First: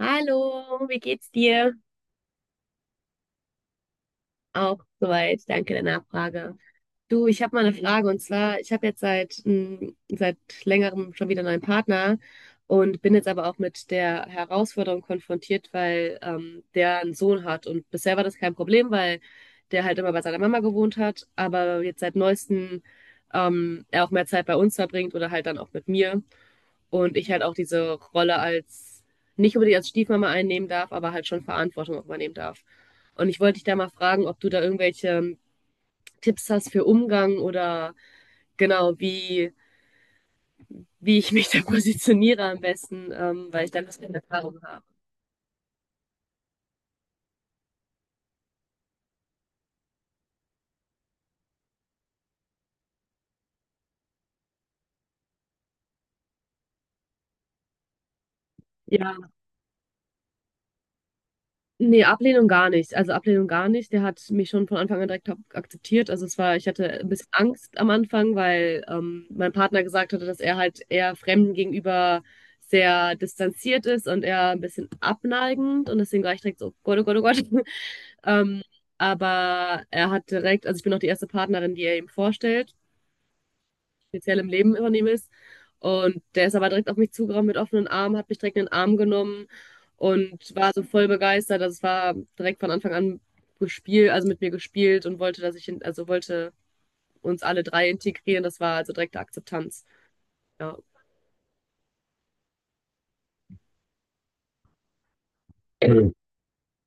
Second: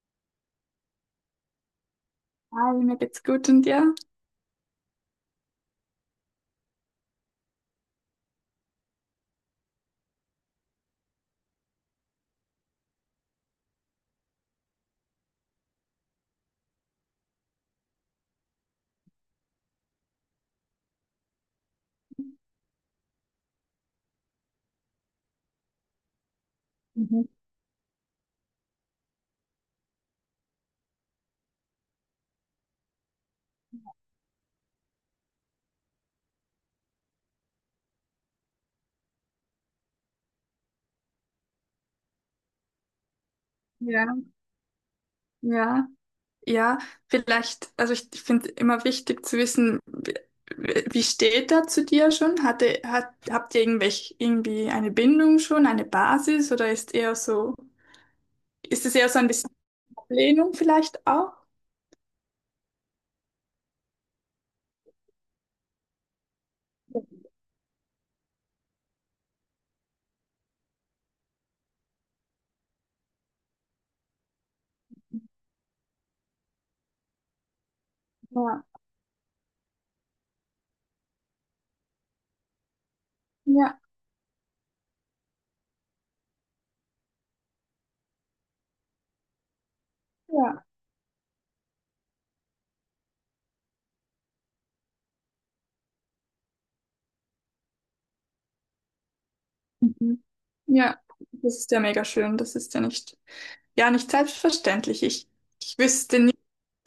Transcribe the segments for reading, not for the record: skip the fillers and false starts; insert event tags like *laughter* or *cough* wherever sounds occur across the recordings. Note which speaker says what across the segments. Speaker 1: Hallo, wie geht's dir?
Speaker 2: Hi, mir geht's gut und dir?
Speaker 1: Auch soweit, danke der Nachfrage. Du, ich habe mal eine Frage und zwar, ich habe jetzt seit längerem schon wieder einen neuen Partner und bin jetzt aber auch mit der Herausforderung konfrontiert, weil der einen Sohn hat und bisher war das kein Problem, weil der halt immer bei seiner Mama gewohnt hat, aber jetzt seit neuestem er auch mehr Zeit bei uns verbringt oder halt dann auch mit mir. Und
Speaker 2: Mhm.
Speaker 1: ich halt auch diese Rolle als, nicht unbedingt als Stiefmama einnehmen darf, aber halt schon Verantwortung auch übernehmen darf. Und ich wollte dich da mal fragen, ob du da irgendwelche Tipps hast für Umgang oder genau, wie, wie ich mich da *laughs* positioniere am besten, weil ich da ein bisschen
Speaker 2: Ja,
Speaker 1: Erfahrung habe.
Speaker 2: ja, ja. Vielleicht, also ich finde immer wichtig zu wissen, wie steht er zu dir schon? Habt ihr irgendwelche, irgendwie eine Bindung schon, eine Basis oder ist eher so, ist es eher
Speaker 1: Ja.
Speaker 2: so ein bisschen Ablehnung vielleicht auch?
Speaker 1: Nee, Ablehnung gar nicht. Also Ablehnung gar nicht. Der hat mich schon von Anfang an direkt akzeptiert. Also es war, ich hatte ein bisschen Angst am Anfang, weil mein Partner gesagt hatte, dass er halt eher Fremden gegenüber sehr distanziert ist und eher ein bisschen abneigend. Und deswegen war ich direkt so, oh Gott, oh Gott, oh Gott. *laughs*
Speaker 2: Ja,
Speaker 1: Ähm, aber er hat direkt, also ich bin auch die erste Partnerin, die er ihm vorstellt
Speaker 2: ja,
Speaker 1: speziell im Leben von ihm ist. Und der ist aber direkt auf mich zugerannt mit offenen Armen, hat mich direkt in den Arm genommen und
Speaker 2: ja.
Speaker 1: war so voll begeistert. Also es war direkt von Anfang an gespielt, also mit mir gespielt und wollte, also wollte uns alle drei integrieren. Das war also direkte Akzeptanz.
Speaker 2: Mhm.
Speaker 1: Ja.
Speaker 2: Ja, das ist ja mega schön. Das ist ja, nicht selbstverständlich. Ich
Speaker 1: Mhm.
Speaker 2: wüsste.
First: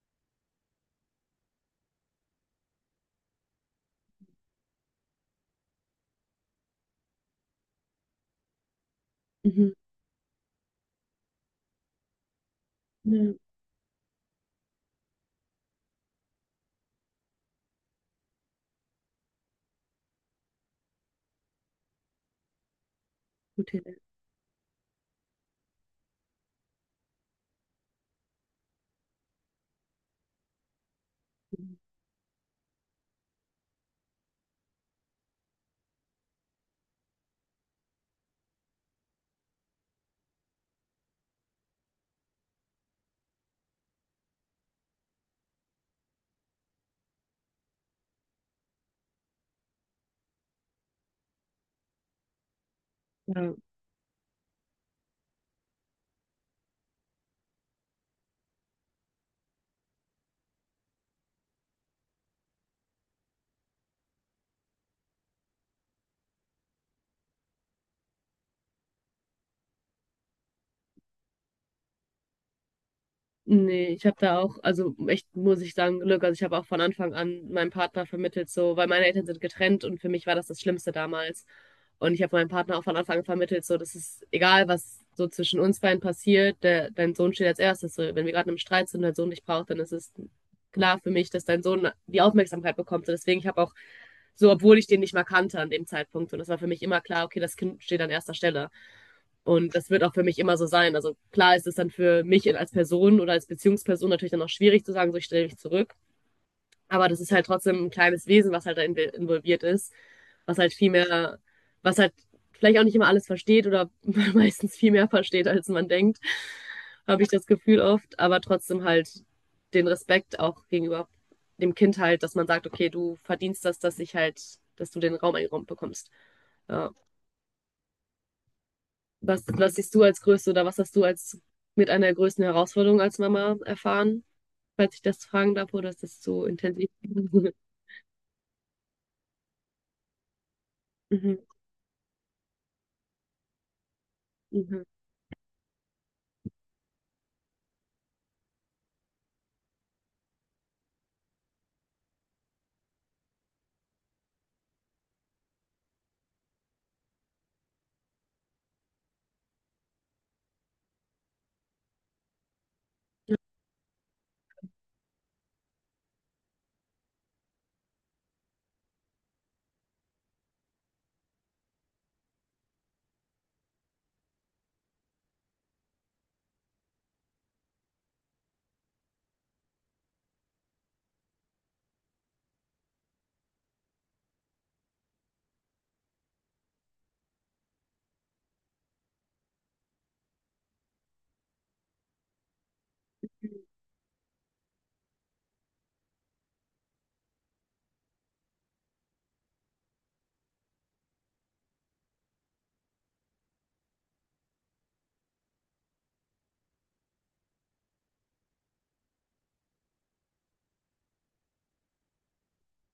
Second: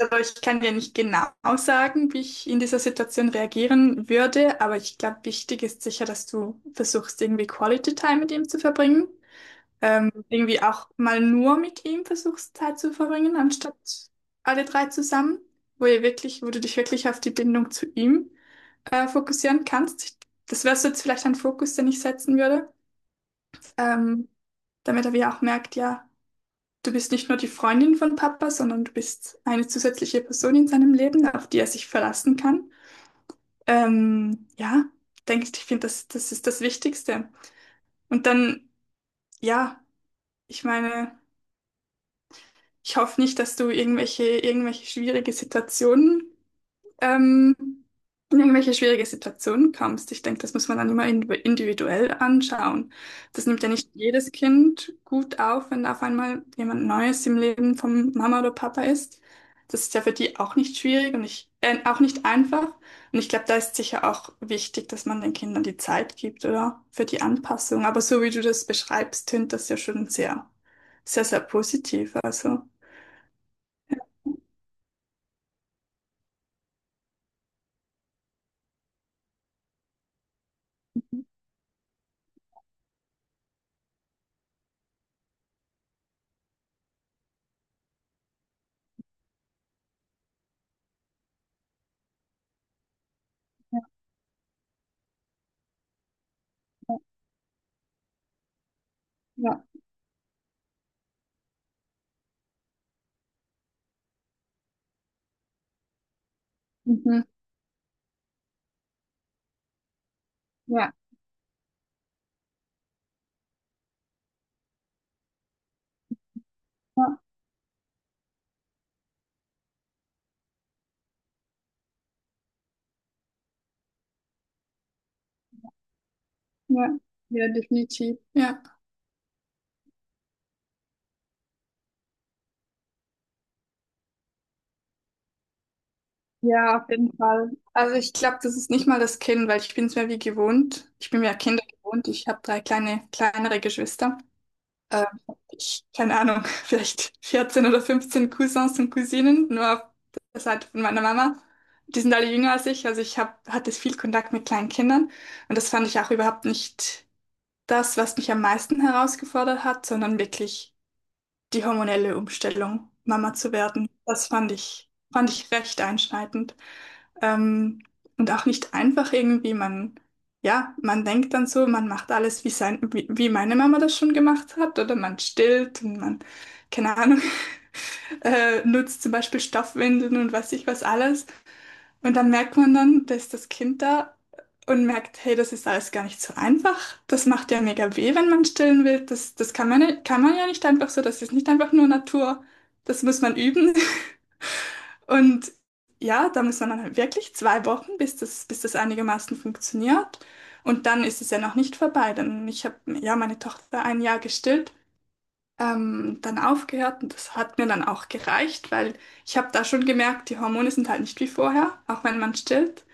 Speaker 2: Aber ich kann dir nicht genau sagen, wie ich in dieser Situation reagieren würde, aber ich glaube, wichtig ist sicher, dass du versuchst, irgendwie Quality Time mit ihm zu verbringen.
Speaker 1: Mhm.
Speaker 2: Irgendwie auch mal nur mit ihm versuchst, Zeit zu
Speaker 1: Ja,
Speaker 2: verbringen, anstatt alle drei zusammen, wo ihr wirklich, wo du dich wirklich auf die Bindung zu ihm fokussieren kannst. Das wäre so jetzt vielleicht ein Fokus, den ich setzen würde,
Speaker 1: gute Idee.
Speaker 2: ähm, damit er wie auch merkt, ja. Du bist nicht nur die Freundin von Papa, sondern du bist eine zusätzliche Person in seinem Leben, auf die er
Speaker 1: Mhm.
Speaker 2: sich verlassen kann. Ja, denke ich, ich finde, das ist das Wichtigste. Und dann, ja, ich meine, ich hoffe nicht, dass du irgendwelche schwierige Situationen ähm, in irgendwelche schwierige Situationen kommst. Ich denke, das muss man dann immer individuell anschauen. Das
Speaker 1: Ja.
Speaker 2: nimmt ja nicht jedes Kind gut auf, wenn auf einmal jemand Neues im Leben von Mama oder Papa ist. Das ist ja für die auch nicht schwierig und ich, auch nicht einfach. Und ich glaube, da ist sicher auch wichtig, dass man den Kindern die Zeit gibt, oder? Für die Anpassung. Aber so wie du das beschreibst, tönt das ja schon sehr, sehr, sehr positiv. Also.
Speaker 1: Nee, ich habe da auch, also echt muss ich sagen, Glück. Also ich habe auch von Anfang an meinem Partner vermittelt, so, weil meine Eltern sind getrennt und für mich war das das Schlimmste damals. Und ich habe meinem Partner auch von Anfang an vermittelt, so, das ist egal, was so zwischen uns beiden passiert, der, dein Sohn steht als erstes. So, wenn wir gerade im Streit sind und dein Sohn dich braucht, dann ist es klar für mich, dass dein Sohn die Aufmerksamkeit bekommt. Und deswegen, ich habe auch, so, obwohl ich den nicht mal kannte an dem Zeitpunkt, und das war für mich immer klar, okay, das Kind steht an erster Stelle.
Speaker 2: Ja,
Speaker 1: Und das wird auch für mich immer so sein. Also klar ist es dann für mich als Person oder als Beziehungsperson natürlich dann auch schwierig zu sagen, so ich stelle mich zurück. Aber das
Speaker 2: mhm.
Speaker 1: ist halt trotzdem ein kleines Wesen, was halt da involviert ist, was halt viel
Speaker 2: Ja,
Speaker 1: mehr, was halt vielleicht auch nicht immer alles versteht oder *laughs* meistens viel mehr versteht, als man denkt,
Speaker 2: ja,
Speaker 1: habe ich das Gefühl oft. Aber trotzdem halt den Respekt auch gegenüber dem Kind halt, dass man sagt, okay, du verdienst das, dass ich halt, dass du den Raum eingeräumt bekommst. Ja.
Speaker 2: ja, ja, definitiv. Ja.
Speaker 1: Was siehst du als größte oder was hast du als mit einer der größten Herausforderung als Mama erfahren? Falls ich das fragen darf, oder ist das zu
Speaker 2: Ja,
Speaker 1: intensiv?
Speaker 2: auf jeden Fall.
Speaker 1: *laughs*
Speaker 2: Also ich glaube, das ist nicht mal das Kind, weil ich bin es mir wie gewohnt. Ich bin mir
Speaker 1: Mhm,
Speaker 2: Kinder gewohnt. Ich habe drei kleine, kleinere Geschwister.
Speaker 1: mhm.
Speaker 2: Ähm, ich, keine Ahnung, *laughs* vielleicht 14 oder 15 Cousins und Cousinen, nur auf der Seite von meiner Mama. Die sind alle jünger als ich. Also hatte viel Kontakt mit kleinen Kindern. Und das fand ich auch überhaupt nicht das, was mich am meisten herausgefordert hat, sondern wirklich die hormonelle Umstellung, Mama zu werden. Das fand ich recht einschneidend. Ähm, und auch nicht einfach irgendwie, man, ja, man denkt dann so, man macht alles, wie meine Mama das schon gemacht hat, oder man stillt und man, keine Ahnung, *laughs* nutzt zum Beispiel Stoffwindeln und weiß ich was alles. Und dann merkt man dann, da ist das Kind da und merkt, hey, das ist alles gar nicht so einfach. Das macht ja mega weh, wenn man stillen will. Das kann man ja nicht einfach so, das ist nicht einfach nur Natur. Das muss man üben. *laughs* Und ja, da muss man dann halt wirklich 2 Wochen, bis das einigermaßen funktioniert. Und dann ist es ja noch nicht vorbei. Dann, ich habe ja meine Tochter ein Jahr gestillt, dann aufgehört und das hat mir dann auch gereicht, weil ich habe da schon gemerkt, die Hormone sind halt nicht wie vorher, auch wenn man stillt.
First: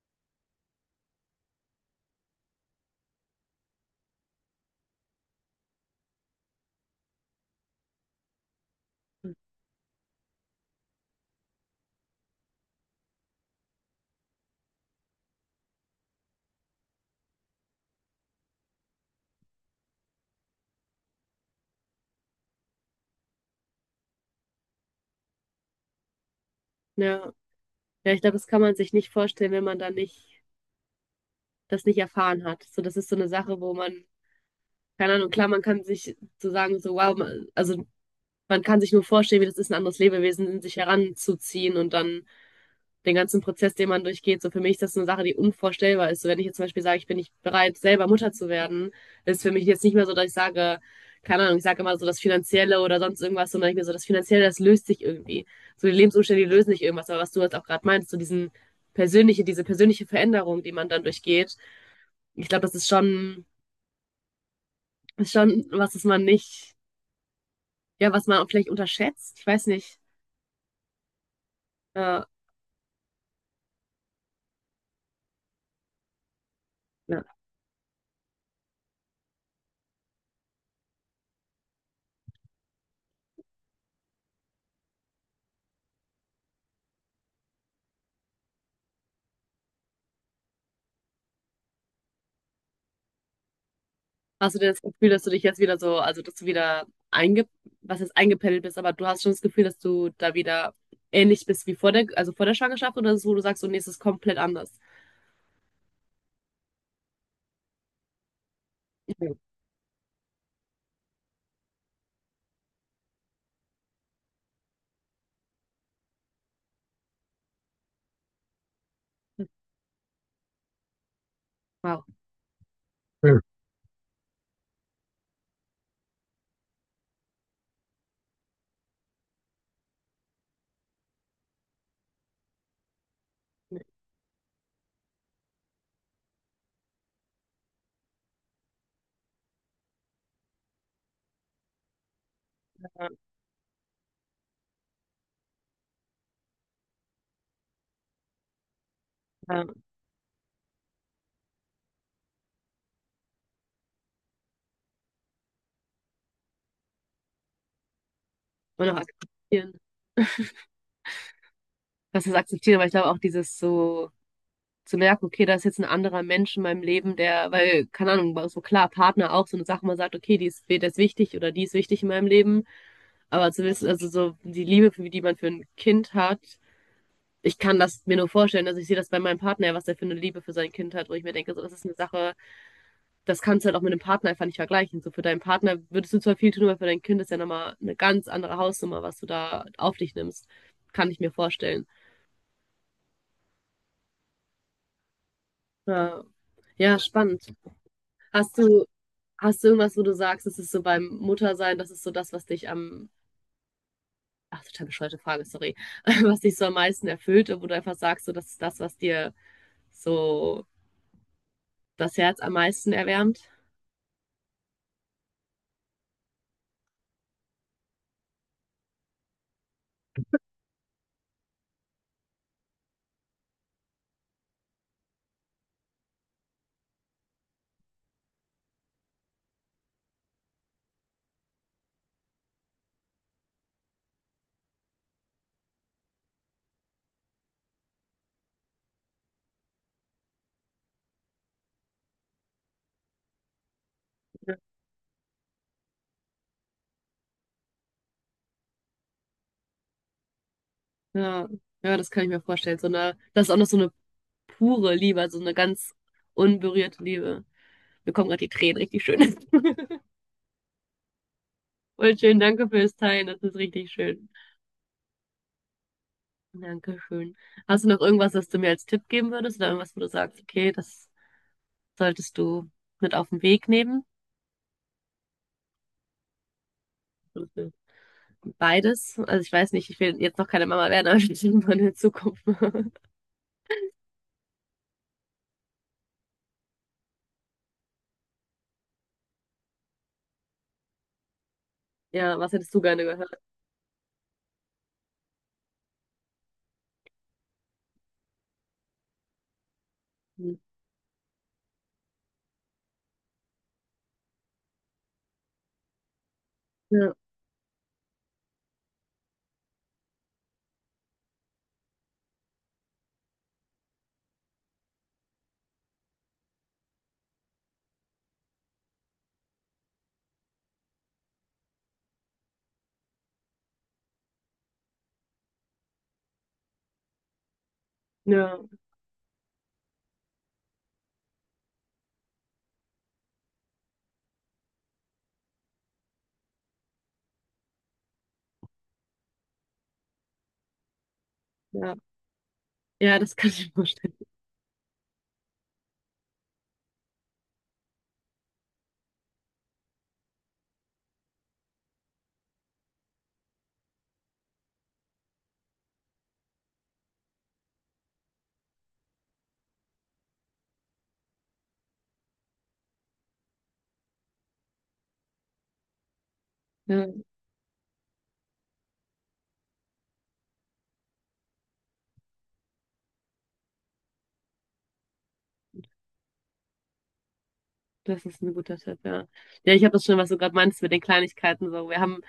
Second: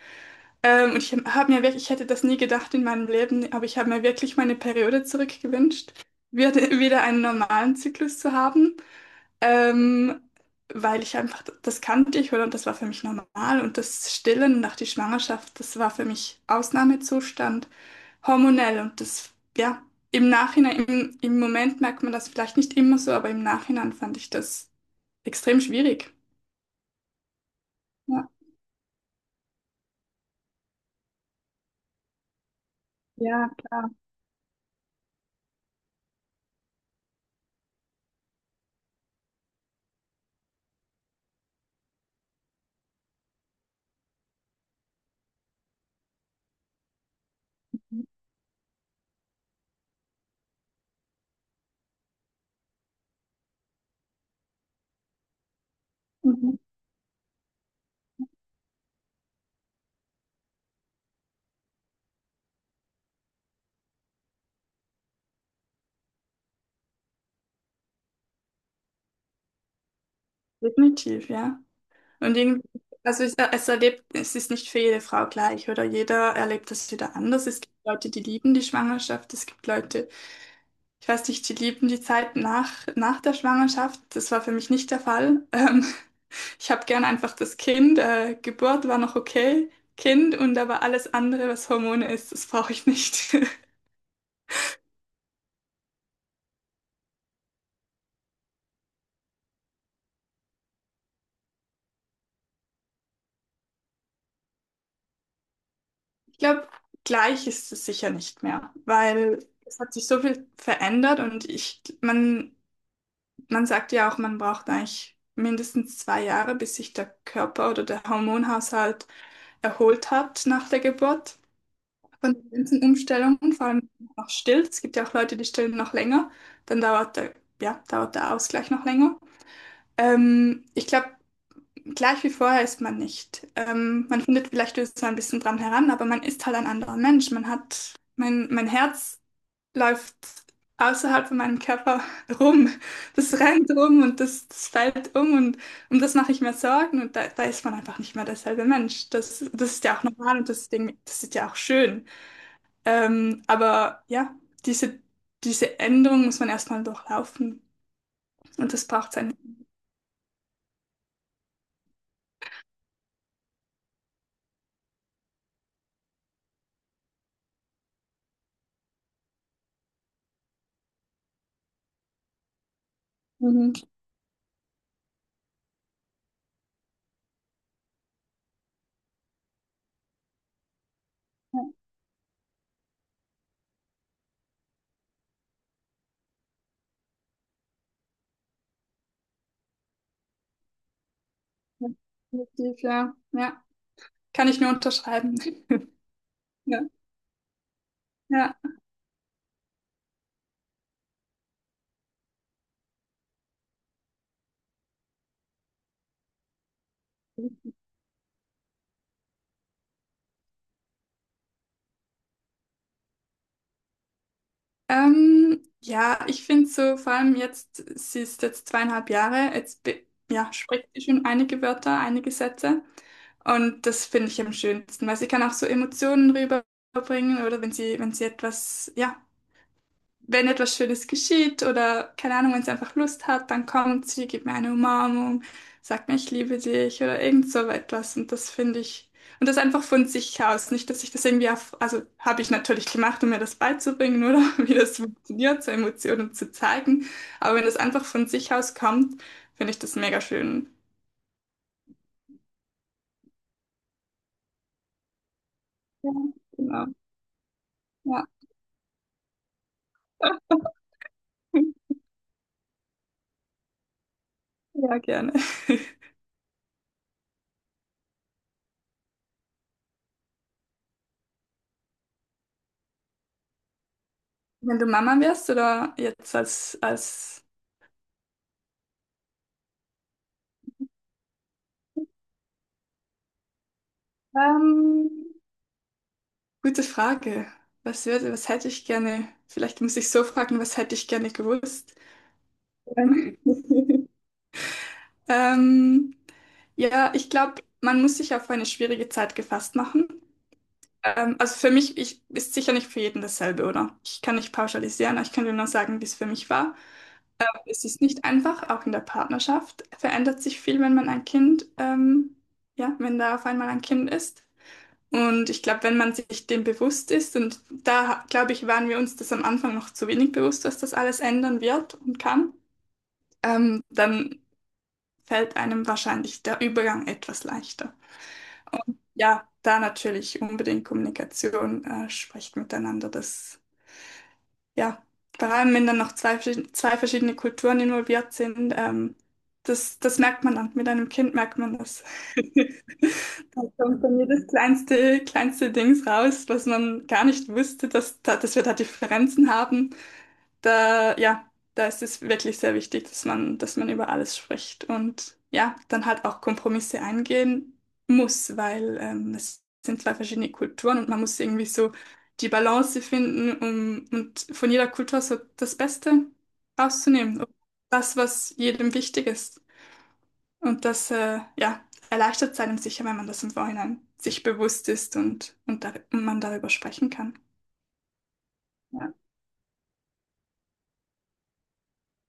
Speaker 2: Und ich habe mir wirklich, ich hätte das nie gedacht in meinem Leben, aber ich habe mir wirklich meine Periode zurückgewünscht, wieder einen normalen Zyklus zu haben. Ähm, weil ich einfach, das kannte ich oder? Und das war für mich normal. Und das Stillen nach der Schwangerschaft, das war für mich Ausnahmezustand, hormonell. Und das, ja, im Moment merkt man das vielleicht nicht immer so, aber im Nachhinein fand ich das extrem schwierig.
Speaker 1: Ja, ja, ich
Speaker 2: Ja,
Speaker 1: glaube, das kann man sich nicht vorstellen, wenn man da nicht, das nicht erfahren hat. So, das ist so eine
Speaker 2: ja,
Speaker 1: Sache, wo
Speaker 2: klar.
Speaker 1: man, keine Ahnung, klar, man kann sich so sagen, so, wow, man, also man kann sich nur vorstellen, wie das ist, ein anderes Lebewesen in sich heranzuziehen und dann den ganzen Prozess, den man durchgeht. So für mich ist das eine Sache, die unvorstellbar ist. So wenn ich jetzt zum Beispiel sage, ich bin nicht bereit, selber Mutter zu werden, ist für mich jetzt nicht mehr so, dass ich sage, keine Ahnung, ich sage immer so das Finanzielle oder sonst irgendwas, sondern ich mir so, das Finanzielle, das löst sich irgendwie. So die Lebensumstände, die
Speaker 2: Mhm.
Speaker 1: lösen nicht irgendwas. Aber was du jetzt auch gerade meinst, so diesen persönliche, diese persönliche Veränderung, die man dann durchgeht, ich glaube, das ist schon was, was man nicht, ja, was man vielleicht unterschätzt. Ich weiß nicht.
Speaker 2: Definitiv, ja.
Speaker 1: Äh,
Speaker 2: Und irgendwie, also es erlebt, es ist nicht für jede Frau gleich oder jeder erlebt das wieder
Speaker 1: ja.
Speaker 2: anders. Es gibt Leute, die lieben die Schwangerschaft, es gibt Leute, ich weiß nicht, die lieben die Zeit nach der Schwangerschaft. Das war für mich nicht der Fall. *laughs* Ich habe gern einfach das Kind. Geburt war noch okay. Kind und aber alles andere, was Hormone ist, das brauche ich nicht. *laughs*
Speaker 1: Hast du denn das Gefühl, dass du dich jetzt wieder so, also dass du wieder einge, was jetzt eingependelt bist, aber du hast schon das Gefühl, dass du da wieder ähnlich bist wie vor der, also vor der Schwangerschaft oder ist es, wo du sagst, so, nee, es ist komplett anders?
Speaker 2: Ich glaube, gleich ist es sicher nicht mehr,
Speaker 1: Mhm.
Speaker 2: weil es hat sich so viel verändert und ich, man sagt ja auch, man braucht eigentlich mindestens 2 Jahre, bis sich der Körper oder der Hormonhaushalt erholt hat nach der Geburt.
Speaker 1: Wow.
Speaker 2: Von den ganzen
Speaker 1: Hm.
Speaker 2: Umstellungen, vor allem noch still. Es gibt ja auch Leute, die stillen noch länger. Dann dauert der, ja, dauert der Ausgleich noch länger. Ich glaube, gleich wie vorher ist man nicht. Man findet vielleicht so ein bisschen dran heran, aber man ist halt ein anderer Mensch. Man hat, mein Herz läuft außerhalb von meinem Körper *laughs* rum. Das rennt rum und das fällt um und um das mache ich mir Sorgen und da, da ist man einfach nicht mehr derselbe Mensch.
Speaker 1: Ja,
Speaker 2: Das ist ja auch normal und das Ding, das ist ja auch schön. Aber ja, diese, diese Änderung muss man erstmal durchlaufen. Und das
Speaker 1: und auch
Speaker 2: braucht seine.
Speaker 1: akzeptieren. Was ist akzeptieren, aber ich glaube auch dieses so zu merken, okay, da ist jetzt ein anderer Mensch in meinem Leben, der, weil, keine Ahnung, war so klar, Partner auch so eine Sache, man sagt, okay, die ist, der ist wichtig oder die ist wichtig in meinem Leben, aber zu
Speaker 2: Mhm.
Speaker 1: wissen, also so die Liebe, die man für ein Kind hat, ich kann das mir nur vorstellen, also ich sehe das bei meinem Partner, was er für eine Liebe für sein Kind hat, wo ich mir denke,
Speaker 2: Ja,
Speaker 1: so, das ist eine Sache, das kannst du halt auch mit einem Partner einfach nicht vergleichen. So für deinen Partner würdest du zwar viel tun, aber für dein Kind ist ja nochmal eine ganz andere Hausnummer, was du da auf dich nimmst. Kann ich mir vorstellen.
Speaker 2: ja, definitiv, ja. Ja, kann ich nur unterschreiben. *laughs*
Speaker 1: Ja,
Speaker 2: Ja.
Speaker 1: ja spannend.
Speaker 2: Ja.
Speaker 1: Hast du, hast du irgendwas, wo du sagst, es ist so beim Muttersein, das ist so das, was dich am, ach, total bescheuerte Frage, sorry, *laughs* was dich so am meisten erfüllt und wo du einfach sagst, so, das ist das, was dir so das Herz am meisten erwärmt?
Speaker 2: Ja, ich finde so, vor allem jetzt, sie ist jetzt 2,5 Jahre, jetzt ja, spricht sie schon einige Wörter, einige Sätze. Und das finde ich am schönsten, weil sie kann auch so Emotionen rüberbringen oder wenn sie etwas, ja, wenn etwas Schönes geschieht oder keine Ahnung, wenn sie einfach Lust hat, dann kommt sie, gibt mir eine Umarmung, sagt mir, ich liebe dich oder irgend so etwas. Und das finde ich, und das einfach von sich aus. Nicht, dass ich das irgendwie auf, also habe ich natürlich gemacht, um mir das beizubringen oder *laughs* wie das funktioniert, so Emotionen zu zeigen. Aber wenn das einfach von sich aus kommt, finde ich das mega schön.
Speaker 1: Ja, ja, das kann ich mir vorstellen. So eine, das ist auch noch so eine pure Liebe, also eine ganz
Speaker 2: Ja, genau.
Speaker 1: unberührte Liebe. Mir
Speaker 2: Ja,
Speaker 1: kommen gerade die Tränen richtig schön. *laughs* Voll schön, danke fürs Teilen, das ist richtig schön.
Speaker 2: ja, gerne. *laughs*
Speaker 1: Dankeschön. Hast du noch irgendwas, das du mir als Tipp geben würdest oder irgendwas, wo du sagst, okay, das solltest du mit auf den Weg nehmen?
Speaker 2: Wenn du Mama wärst oder jetzt als,
Speaker 1: Beides. Also ich weiß nicht, ich will jetzt noch keine Mama werden, aber ich will irgendwann in Zukunft. *laughs*
Speaker 2: ähm, gute Frage. Was würde, was hätte ich gerne? Vielleicht muss ich so fragen, was hätte ich gerne gewusst?
Speaker 1: Ja, was hättest du gerne gehört?
Speaker 2: Ähm, *laughs* ähm, ja, ich glaube, man muss sich auf eine schwierige Zeit gefasst machen. Also für mich ich, ist sicher nicht für jeden dasselbe, oder? Ich kann nicht pauschalisieren, aber ich kann dir nur sagen, wie es für mich war.
Speaker 1: Ja,
Speaker 2: Es ist nicht einfach, auch in der Partnerschaft verändert sich viel, wenn man ein Kind, ja, wenn da auf einmal ein Kind ist. Und ich glaube, wenn man sich dem bewusst ist, und da, glaube ich, waren wir uns das am Anfang noch zu wenig bewusst, dass das alles ändern wird und kann, dann fällt einem wahrscheinlich der Übergang etwas leichter.
Speaker 1: ja,
Speaker 2: Ja, da natürlich unbedingt Kommunikation, sprecht miteinander, das ja, vor allem wenn dann noch zwei verschiedene Kulturen involviert sind, das merkt man dann. Mit einem Kind merkt man
Speaker 1: ja.
Speaker 2: das. *laughs*
Speaker 1: Ja, das kann
Speaker 2: Da
Speaker 1: ich mir
Speaker 2: kommt
Speaker 1: vorstellen.
Speaker 2: dann jedes kleinste Dings raus, was man gar nicht wusste, dass, da, dass wir da Differenzen haben da, ja, da ist es wirklich sehr wichtig, dass man über alles spricht und ja, dann halt auch Kompromisse eingehen muss, weil es sind zwei verschiedene Kulturen und man muss irgendwie so die Balance finden, um und von jeder Kultur so das Beste
Speaker 1: Ja.
Speaker 2: rauszunehmen. Das, was jedem wichtig ist. Und das, ja, erleichtert es einem sicher, wenn man das im Vorhinein sich bewusst ist und, dar und man darüber sprechen kann.
Speaker 1: Das ist ein guter Tipp,
Speaker 2: Ja,
Speaker 1: ja. Ja, ich habe das schon, was du gerade meinst mit den Kleinigkeiten so. Wir haben,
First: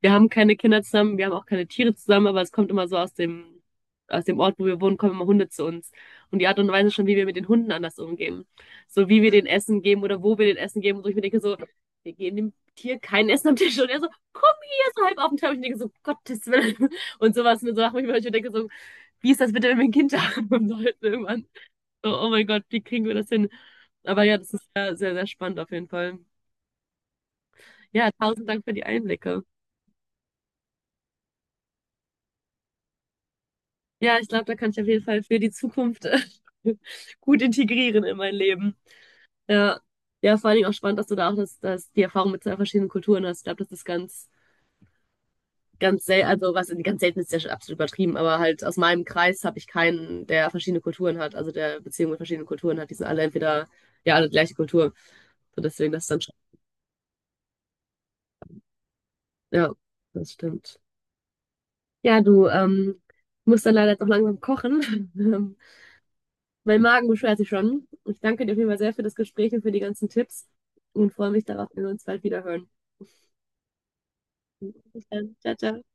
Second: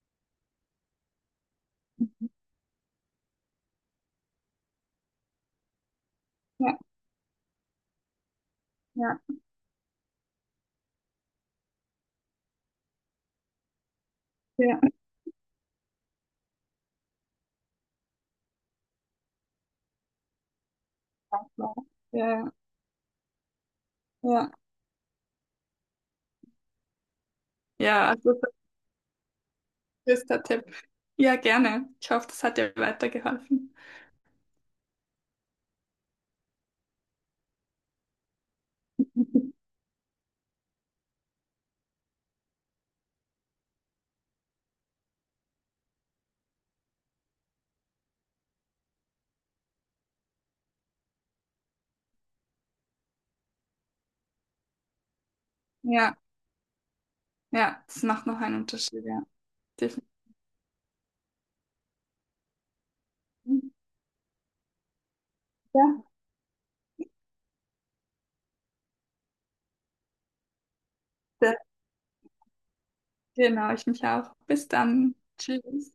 Speaker 1: wir haben keine Kinder zusammen, wir haben auch keine Tiere zusammen, aber es kommt immer so aus dem, Ort, wo wir wohnen, kommen immer Hunde zu uns. Und die Art und
Speaker 2: ja,
Speaker 1: Weise schon, wie wir mit den Hunden anders umgehen. So
Speaker 2: ja,
Speaker 1: wie wir den Essen geben oder wo wir den Essen geben. Und so ich mir denke so, wir geben dem Tier kein Essen am Tisch. Und er so, komm
Speaker 2: ja,
Speaker 1: hier, so halb auf den Tisch. Und ich denke so, Gottes Willen. Und sowas mit so Sachen, ich denke so, wie ist das bitte, wenn wir ein Kind haben *laughs* sollten irgendwann? So,
Speaker 2: ja,
Speaker 1: oh mein
Speaker 2: ja,
Speaker 1: Gott, wie kriegen wir das hin? Aber ja,
Speaker 2: ja.
Speaker 1: das ist sehr, sehr, sehr spannend auf jeden Fall.
Speaker 2: Ja,
Speaker 1: Ja,
Speaker 2: also
Speaker 1: tausend Dank für die Einblicke.
Speaker 2: das ist der Tipp. Ja, gerne. Ich hoffe, das hat dir weitergeholfen.
Speaker 1: Ja, ich glaube, da kann ich auf jeden Fall für die Zukunft *laughs* gut integrieren in mein Leben.
Speaker 2: *laughs*
Speaker 1: Ja, ja, vor allen Dingen auch spannend, dass du da auch die Erfahrung mit zwei verschiedenen Kulturen hast. Ich glaube, das ist ganz, ganz selten, also was ganz selten ist, ja schon absolut übertrieben, aber halt aus meinem Kreis habe ich keinen, der verschiedene Kulturen hat, also der Beziehung mit verschiedenen Kulturen hat. Die sind alle entweder, ja, alle die gleiche Kultur. So deswegen, das ist
Speaker 2: Ja,
Speaker 1: dann schon,
Speaker 2: ja, das macht noch einen Unterschied, ja.
Speaker 1: ja,
Speaker 2: Definitiv.
Speaker 1: das stimmt. Ja, du, ich muss dann leider jetzt auch langsam kochen. *laughs* Ähm,
Speaker 2: Ja,
Speaker 1: mein Magen beschwert sich schon. Ich danke dir auf jeden Fall sehr für das Gespräch und für die ganzen Tipps und freue mich
Speaker 2: das,
Speaker 1: darauf, wenn wir uns bald wieder hören.
Speaker 2: genau, ich mich auch. Bis
Speaker 1: Bis
Speaker 2: dann.
Speaker 1: dann. Ciao, ciao.
Speaker 2: Tschüss.